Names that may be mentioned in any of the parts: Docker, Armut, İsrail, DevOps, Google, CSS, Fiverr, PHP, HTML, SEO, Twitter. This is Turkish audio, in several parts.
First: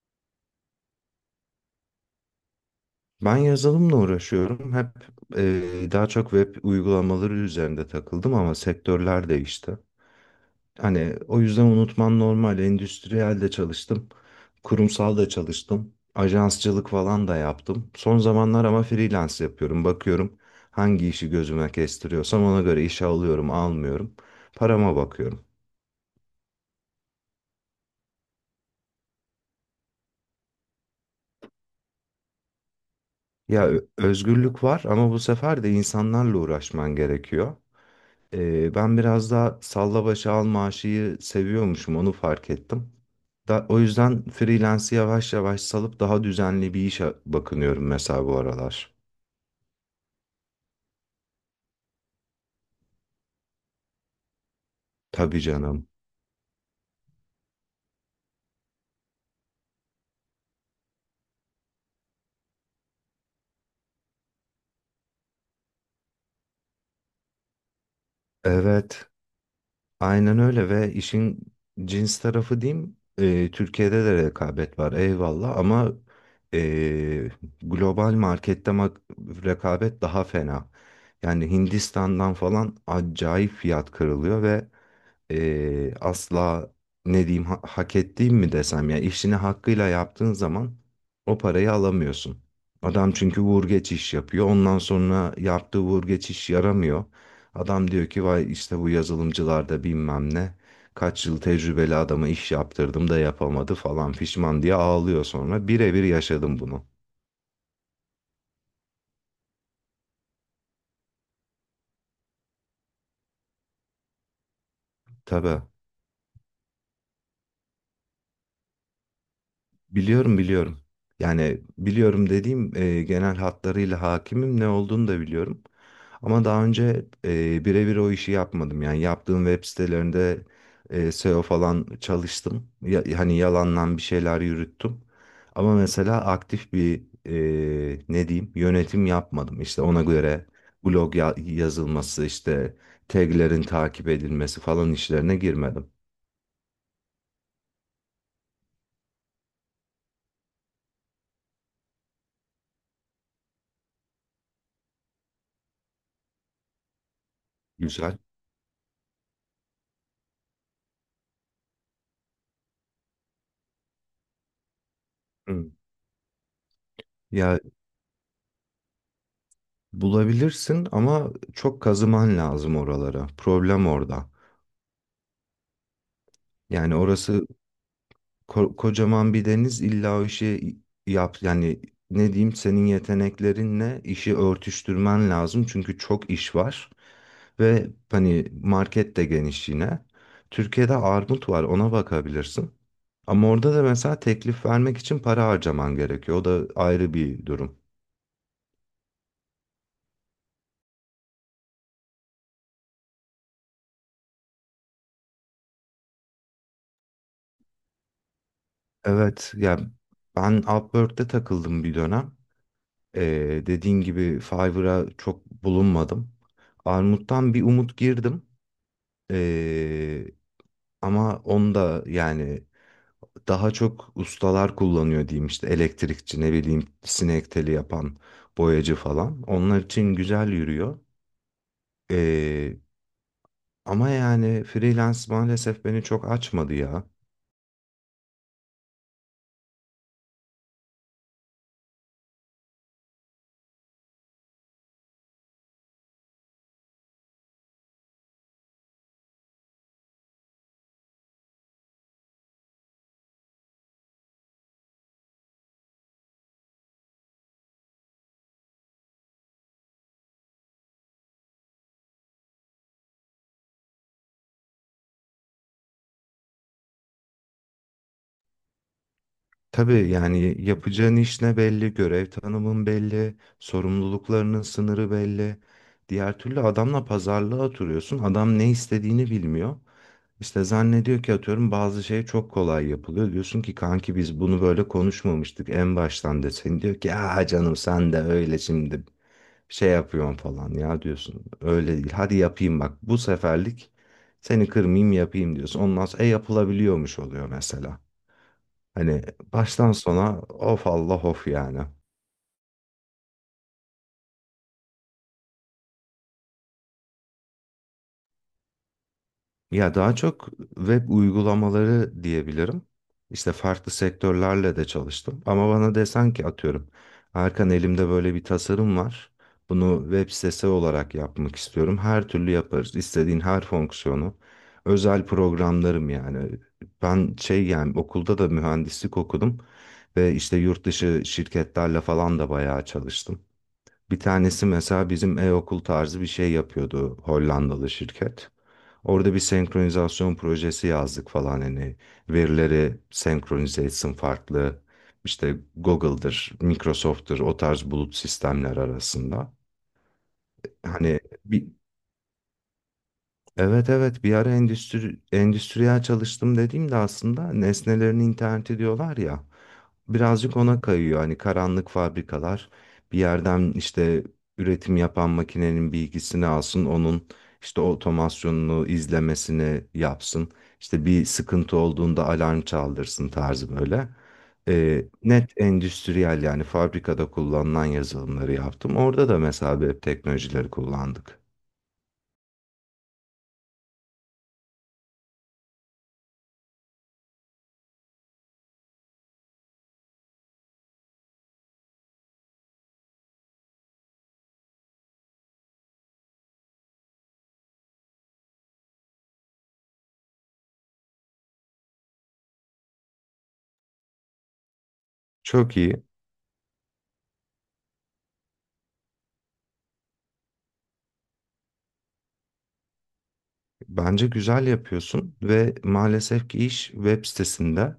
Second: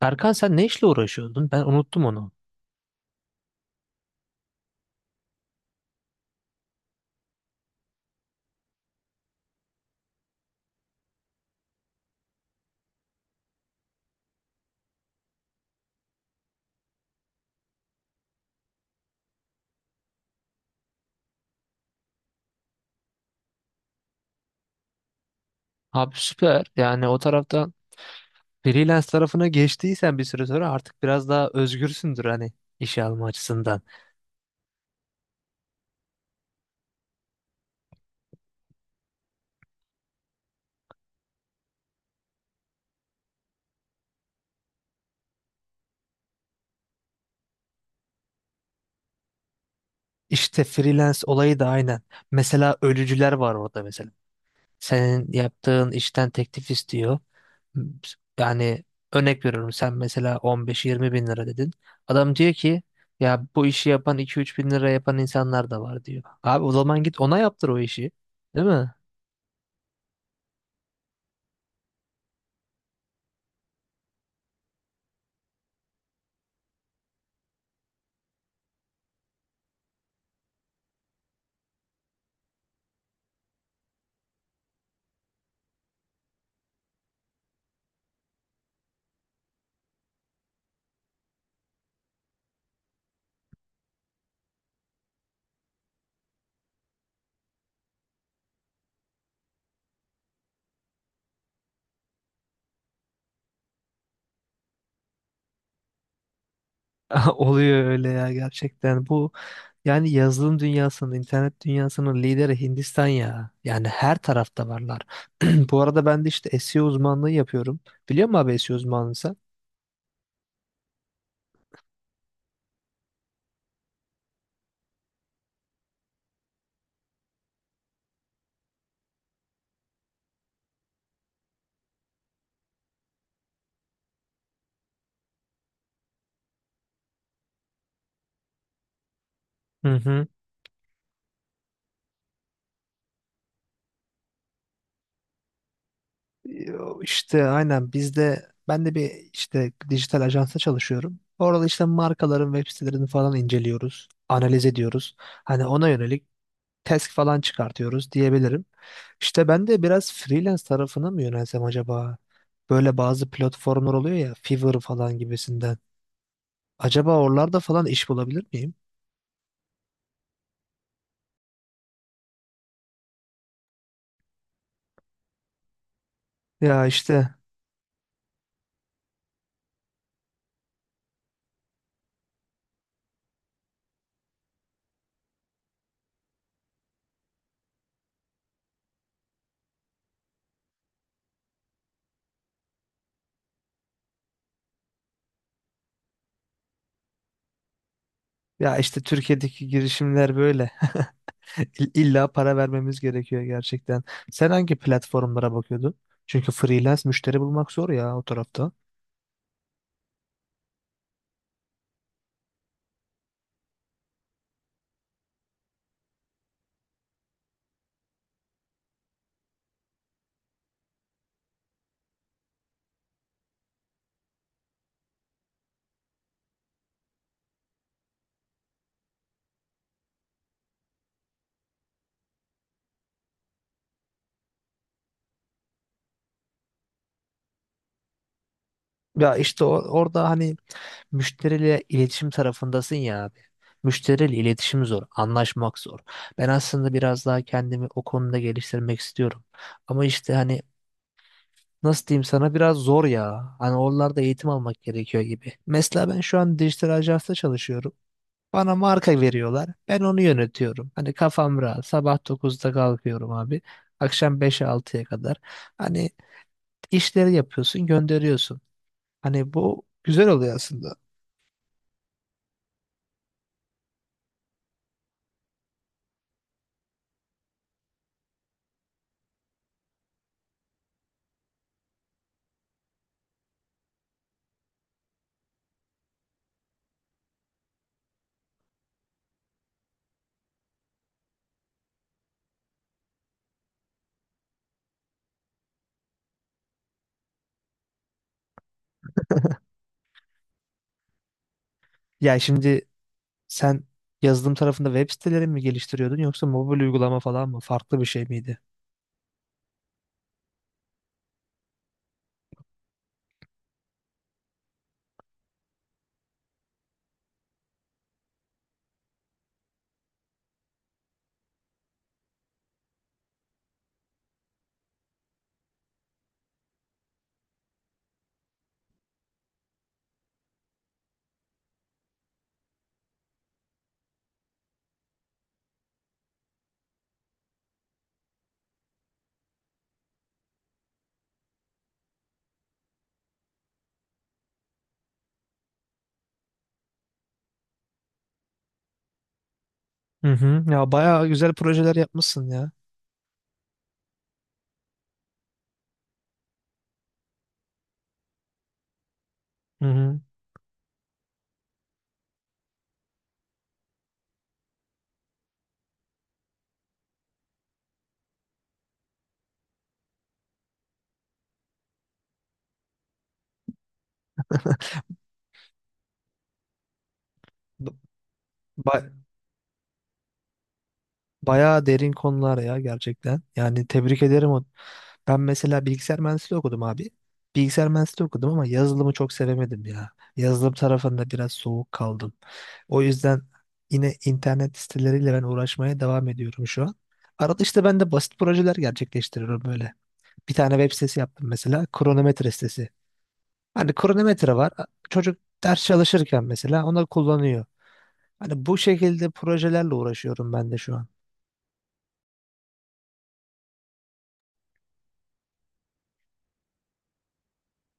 Erkan sen ne işle uğraşıyordun? Ben unuttum onu. Ben yazılımla uğraşıyorum. Daha çok web uygulamaları üzerinde takıldım ama sektörler değişti. Hani o yüzden unutman normal. Endüstriyel de çalıştım. Kurumsal da çalıştım. Ajansçılık falan da yaptım. Son zamanlar ama freelance yapıyorum. Bakıyorum hangi işi gözüme kestiriyorsam ona göre işe alıyorum, almıyorum. Parama bakıyorum. Abi süper. Yani o taraftan freelance tarafına geçtiysen bir süre sonra artık biraz daha özgürsündür hani işe alma açısından. Özgürlük var ama bu sefer de insanlarla uğraşman gerekiyor. Ben biraz daha salla başa al maaşıyı seviyormuşum, onu fark ettim. O yüzden freelance'i yavaş yavaş salıp daha düzenli bir işe bakınıyorum mesela bu aralar. İşte freelance olayı da aynen. Mesela ölücüler var orada mesela. Senin Tabii canım. yaptığın işten teklif istiyor. Yani örnek veriyorum sen mesela 15-20 bin lira dedin. Adam diyor ki ya bu işi yapan 2-3 bin lira yapan insanlar da var diyor. Abi o zaman git ona yaptır o işi. Değil mi? Evet, aynen öyle. Ve işin cins tarafı diyeyim. Türkiye'de de rekabet var, eyvallah, ama e, global markette rekabet daha fena. Yani Hindistan'dan falan acayip fiyat kırılıyor ve asla ne diyeyim, hak ettiğim mi desem, ya işini hakkıyla yaptığın zaman o parayı alamıyorsun. Adam çünkü vur geç iş yapıyor. Ondan sonra yaptığı vur geç iş yaramıyor. Adam diyor ki vay işte bu yazılımcılarda bilmem ne kaç yıl tecrübeli adama iş yaptırdım da yapamadı falan, pişman diye ağlıyor sonra. Birebir yaşadım bunu. Oluyor öyle ya gerçekten. Bu yani yazılım dünyasının, internet dünyasının lideri Hindistan ya. Yani her tarafta varlar. Tabii. Bu arada ben de işte SEO uzmanlığı yapıyorum. Biliyor musun abi SEO uzmanlığı sen? Biliyorum, biliyorum. Yani biliyorum dediğim genel hatlarıyla hakimim, ne olduğunu da biliyorum. Ama daha önce birebir o işi yapmadım. Yani yaptığım web sitelerinde SEO falan çalıştım. Hani yalandan bir şeyler yürüttüm. Ama mesela aktif bir ne diyeyim yönetim yapmadım. İşte Hı ona hı. göre blog yazılması, işte taglerin takip edilmesi falan işlerine girmedim. İşte aynen bizde ben de bir işte dijital ajansa çalışıyorum. Orada işte markaların web sitelerini falan inceliyoruz, analiz ediyoruz. Hani ona yönelik task falan çıkartıyoruz Güzel. diyebilirim. İşte ben de biraz freelance tarafına mı yönelsem acaba? Böyle bazı platformlar oluyor ya Fiverr falan Hı. gibisinden. Acaba Ya oralarda falan iş bulabilir miyim? bulabilirsin ama çok kazıman lazım oralara. Problem orada. Ya Yani işte orası Kocaman bir deniz, illa o işi yap yani. Ne diyeyim, senin yeteneklerinle işi örtüştürmen lazım çünkü çok iş var ve hani market de geniş yine. Türkiye'de armut var, ona bakabilirsin. Ama orada da mesela teklif vermek için para harcaman gerekiyor. O da ayrı bir durum. ya işte Türkiye'deki girişimler böyle. İlla para vermemiz gerekiyor gerçekten. Sen hangi platformlara bakıyordun? Çünkü freelance müşteri bulmak zor ya o tarafta. Evet ya, ben Upwork'te takıldım bir dönem. Dediğin gibi Fiverr'a çok bulunmadım. Armut'tan bir umut girdim. Ama onda yani daha çok ustalar kullanıyor diyeyim, işte elektrikçi, ne bileyim, sinek teli yapan, boyacı falan. Onlar için güzel yürüyor. Ee, Ama yani freelance maalesef beni çok açmadı ya. Ya işte orada hani müşteriyle iletişim tarafındasın ya abi. Müşteriyle iletişim zor, anlaşmak zor. Ben aslında biraz daha kendimi o konuda geliştirmek istiyorum. Ama işte hani nasıl diyeyim sana biraz zor ya. Hani oralarda eğitim almak gerekiyor gibi. Mesela ben şu an dijital ajansta çalışıyorum. Bana marka veriyorlar. Ben onu yönetiyorum. Hani kafam rahat. Sabah 9'da kalkıyorum abi. Akşam 5'e 6'ya kadar. Hani işleri yapıyorsun, gönderiyorsun. Hani bu Tabii, güzel oluyor yani aslında. yapacağın iş ne belli, görev tanımın belli, sorumluluklarının sınırı belli. Diğer türlü adamla pazarlığa oturuyorsun. Adam ne istediğini bilmiyor. İşte zannediyor ki, atıyorum, bazı şey çok kolay yapılıyor. Diyorsun ki kanki biz bunu böyle konuşmamıştık en baştan desin. Diyor ki ya canım sen de öyle şimdi şey yapıyorsun falan ya, diyorsun. Öyle değil, hadi yapayım, bak bu seferlik seni kırmayayım yapayım diyorsun. Ondan sonra e yapılabiliyormuş oluyor mesela. Hani baştan sona of Allah of yani. Ya şimdi sen yazılım tarafında web siteleri mi geliştiriyordun yoksa mobil uygulama falan mı? Farklı bir şey miydi? Ya daha çok web uygulamaları diyebilirim. İşte farklı sektörlerle de çalıştım. Ama bana desen ki, atıyorum, Erkan elimde böyle bir tasarım var. Bunu web sitesi olarak yapmak istiyorum. Her türlü yaparız. İstediğin her fonksiyonu. Özel programlarım yani. Ben şey, yani okulda da mühendislik okudum. Ve işte yurt dışı şirketlerle falan da bayağı çalıştım. Bir tanesi mesela bizim e-okul tarzı bir şey yapıyordu, Hollandalı şirket. Orada bir senkronizasyon projesi yazdık falan, hani verileri senkronize etsin farklı işte Google'dır, Microsoft'tur o tarz bulut sistemler arasında. Hı hı. Ya Hani bayağı güzel bir, projeler yapmışsın ya. Evet evet, bir ara endüstriyel çalıştım dediğimde aslında nesnelerin interneti diyorlar ya, Hı hı. birazcık ona kayıyor. Hani karanlık fabrikalar bir yerden işte üretim yapan makinenin bilgisini alsın, onun işte otomasyonunu izlemesini yapsın, işte bir sıkıntı olduğunda alarm çaldırsın tarzı böyle. Net endüstriyel, yani fabrikada kullanılan Ba- yazılımları yaptım. ba- Orada da mesela web teknolojileri kullandık. Bayağı derin konular ya gerçekten. Yani tebrik ederim. Ben mesela bilgisayar mühendisliği okudum abi. Bilgisayar mühendisliği okudum ama yazılımı çok sevemedim ya. Yazılım tarafında biraz soğuk kaldım. O yüzden yine internet siteleriyle ben uğraşmaya devam ediyorum şu an. Arada işte ben de basit projeler gerçekleştiriyorum böyle. Bir tane web sitesi yaptım mesela. Kronometre sitesi. Hani kronometre var. Çocuk Çok ders iyi. çalışırken mesela onu kullanıyor. Hani bu şekilde projelerle uğraşıyorum ben de şu an. Bence güzel yapıyorsun ve maalesef ki iş web sitesinde,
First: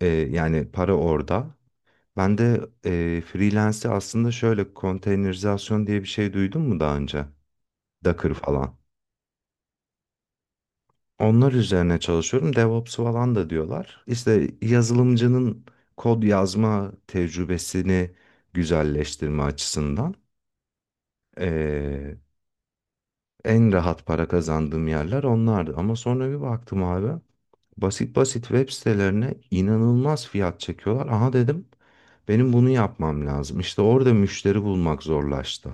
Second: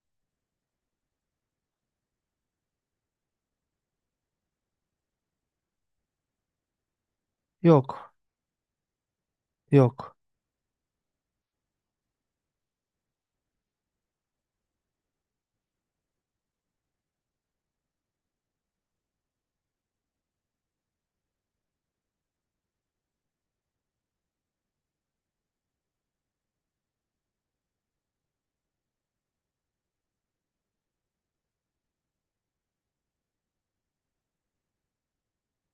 yani para orada. Ben de freelance'i aslında şöyle, konteynerizasyon diye bir şey duydun mu daha önce? Yok, Docker falan. yok. Onlar üzerine çalışıyorum. DevOps falan da diyorlar. İşte yazılımcının kod yazma tecrübesini güzelleştirme açısından. e, En rahat para kazandığım yerler onlardı. Ama sonra bir baktım abi. Basit basit web sitelerine inanılmaz fiyat çekiyorlar. Aha dedim, benim bunu yapmam lazım. İşte orada müşteri bulmak zorlaştı.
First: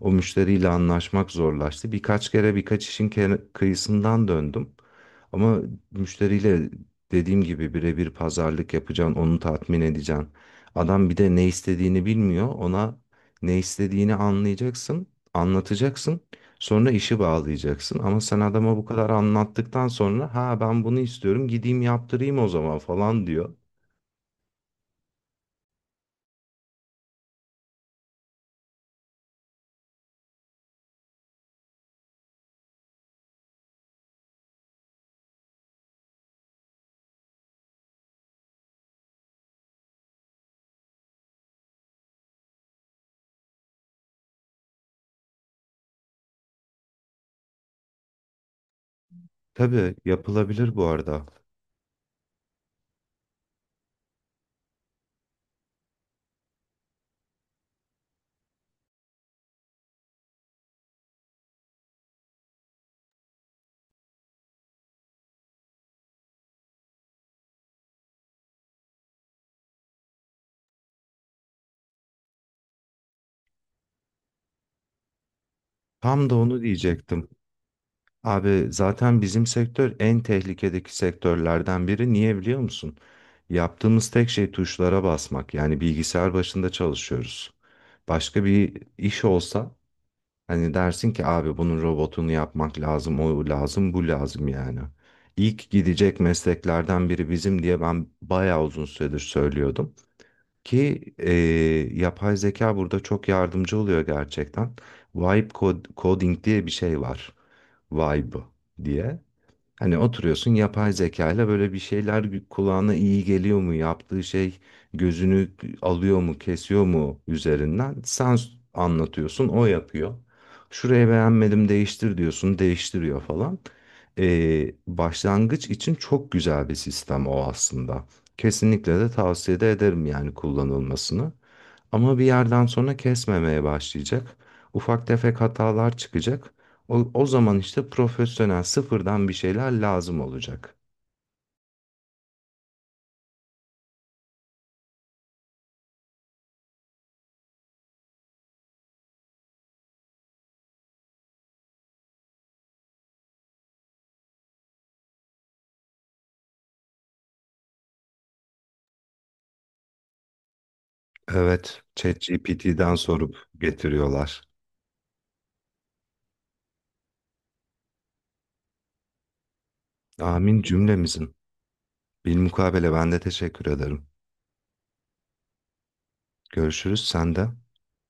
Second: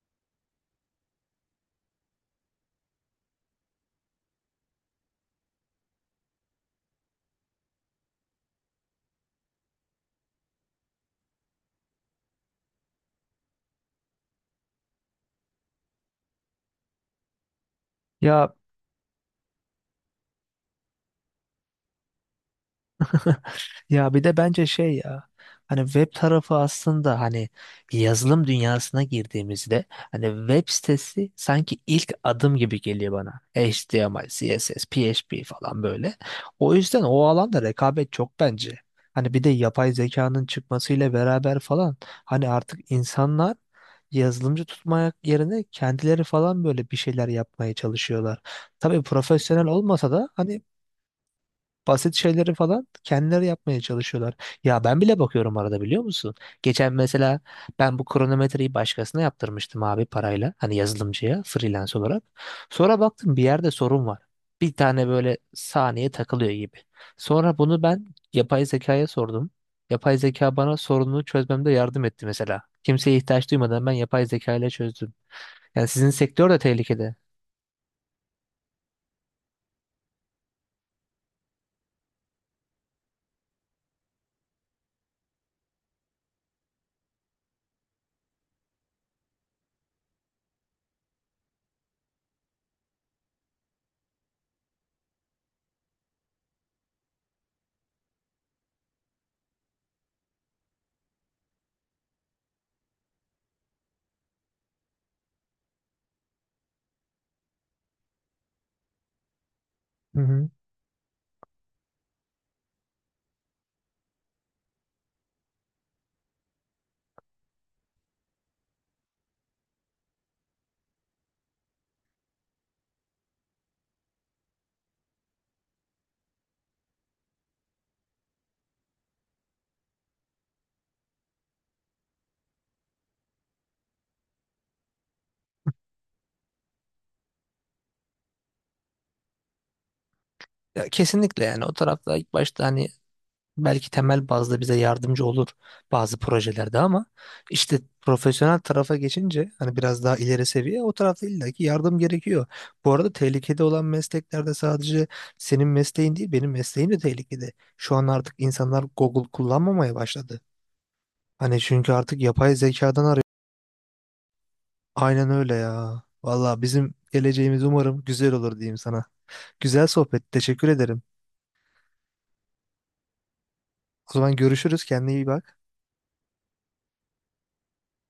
O müşteriyle anlaşmak zorlaştı. Birkaç kere birkaç işin kıyısından döndüm. Ama müşteriyle, dediğim gibi, birebir pazarlık yapacaksın, onu tatmin edeceksin. Adam bir de ne istediğini bilmiyor. Ona ne istediğini anlayacaksın, anlatacaksın. Sonra işi bağlayacaksın ama sen Ya adama bu kadar anlattıktan sonra ha ben bunu istiyorum, gideyim yaptırayım o zaman falan diyor. Ya bir de bence şey ya hani web tarafı aslında hani yazılım dünyasına girdiğimizde hani web sitesi sanki ilk adım gibi geliyor bana. HTML, CSS, PHP falan böyle. O yüzden o alanda rekabet çok bence. Hani bir de yapay zekanın çıkmasıyla beraber falan hani artık insanlar yazılımcı tutmak yerine kendileri falan böyle bir şeyler yapmaya çalışıyorlar. Tabii profesyonel Tabii, olmasa da hani yapılabilir bu arada. basit şeyleri falan kendileri yapmaya çalışıyorlar. Ya ben bile bakıyorum arada biliyor musun? Geçen mesela ben bu kronometreyi başkasına yaptırmıştım abi parayla. Hani yazılımcıya freelance olarak. Sonra baktım bir yerde sorun var. Bir tane böyle saniye takılıyor gibi. Sonra bunu ben yapay zekaya sordum. Yapay zeka bana sorununu çözmemde yardım etti mesela. Kimseye ihtiyaç duymadan ben yapay zeka ile çözdüm. Yani sizin Tam da sektör de onu tehlikede. diyecektim. Abi zaten bizim sektör en tehlikedeki sektörlerden biri. Niye biliyor musun? Yaptığımız tek şey tuşlara basmak. Yani bilgisayar başında çalışıyoruz. Başka bir iş olsa hani dersin ki abi bunun robotunu yapmak lazım, o lazım, bu lazım yani. İlk gidecek mesleklerden biri bizim diye ben bayağı uzun süredir söylüyordum. Ki e, Yapay zeka burada çok yardımcı oluyor gerçekten. Coding diye bir şey var. Vibe diye. Hani Hı hı. oturuyorsun yapay zeka ile böyle bir şeyler kulağına iyi geliyor mu? Yaptığı şey gözünü alıyor mu, kesiyor mu üzerinden? Anlatıyorsun, o yapıyor. Şurayı beğenmedim, değiştir diyorsun, değiştiriyor falan. Başlangıç için çok güzel bir sistem o aslında. Kesinlikle de tavsiye de ederim yani kullanılmasını. Ama bir yerden sonra kesmemeye başlayacak. Ufak tefek hatalar çıkacak. O zaman işte profesyonel sıfırdan bir şeyler lazım olacak. Ya kesinlikle yani o tarafta ilk başta hani belki temel bazda bize yardımcı olur bazı projelerde ama işte profesyonel tarafa geçince hani biraz daha ileri seviye o tarafta illaki yardım gerekiyor. Bu arada tehlikede olan mesleklerde sadece senin mesleğin değil benim mesleğim de tehlikede. Şu an artık insanlar Google kullanmamaya başladı. Hani Evet, çünkü artık yapay ChatGPT'den zekadan arıyor. sorup getiriyorlar. Aynen öyle ya. Valla bizim geleceğimiz umarım güzel olur diyeyim sana. Güzel sohbet. Amin Teşekkür ederim. cümlemizin. Bilmukabele ben de teşekkür ederim. O zaman görüşürüz. Kendine iyi bak. Görüşürüz sen de.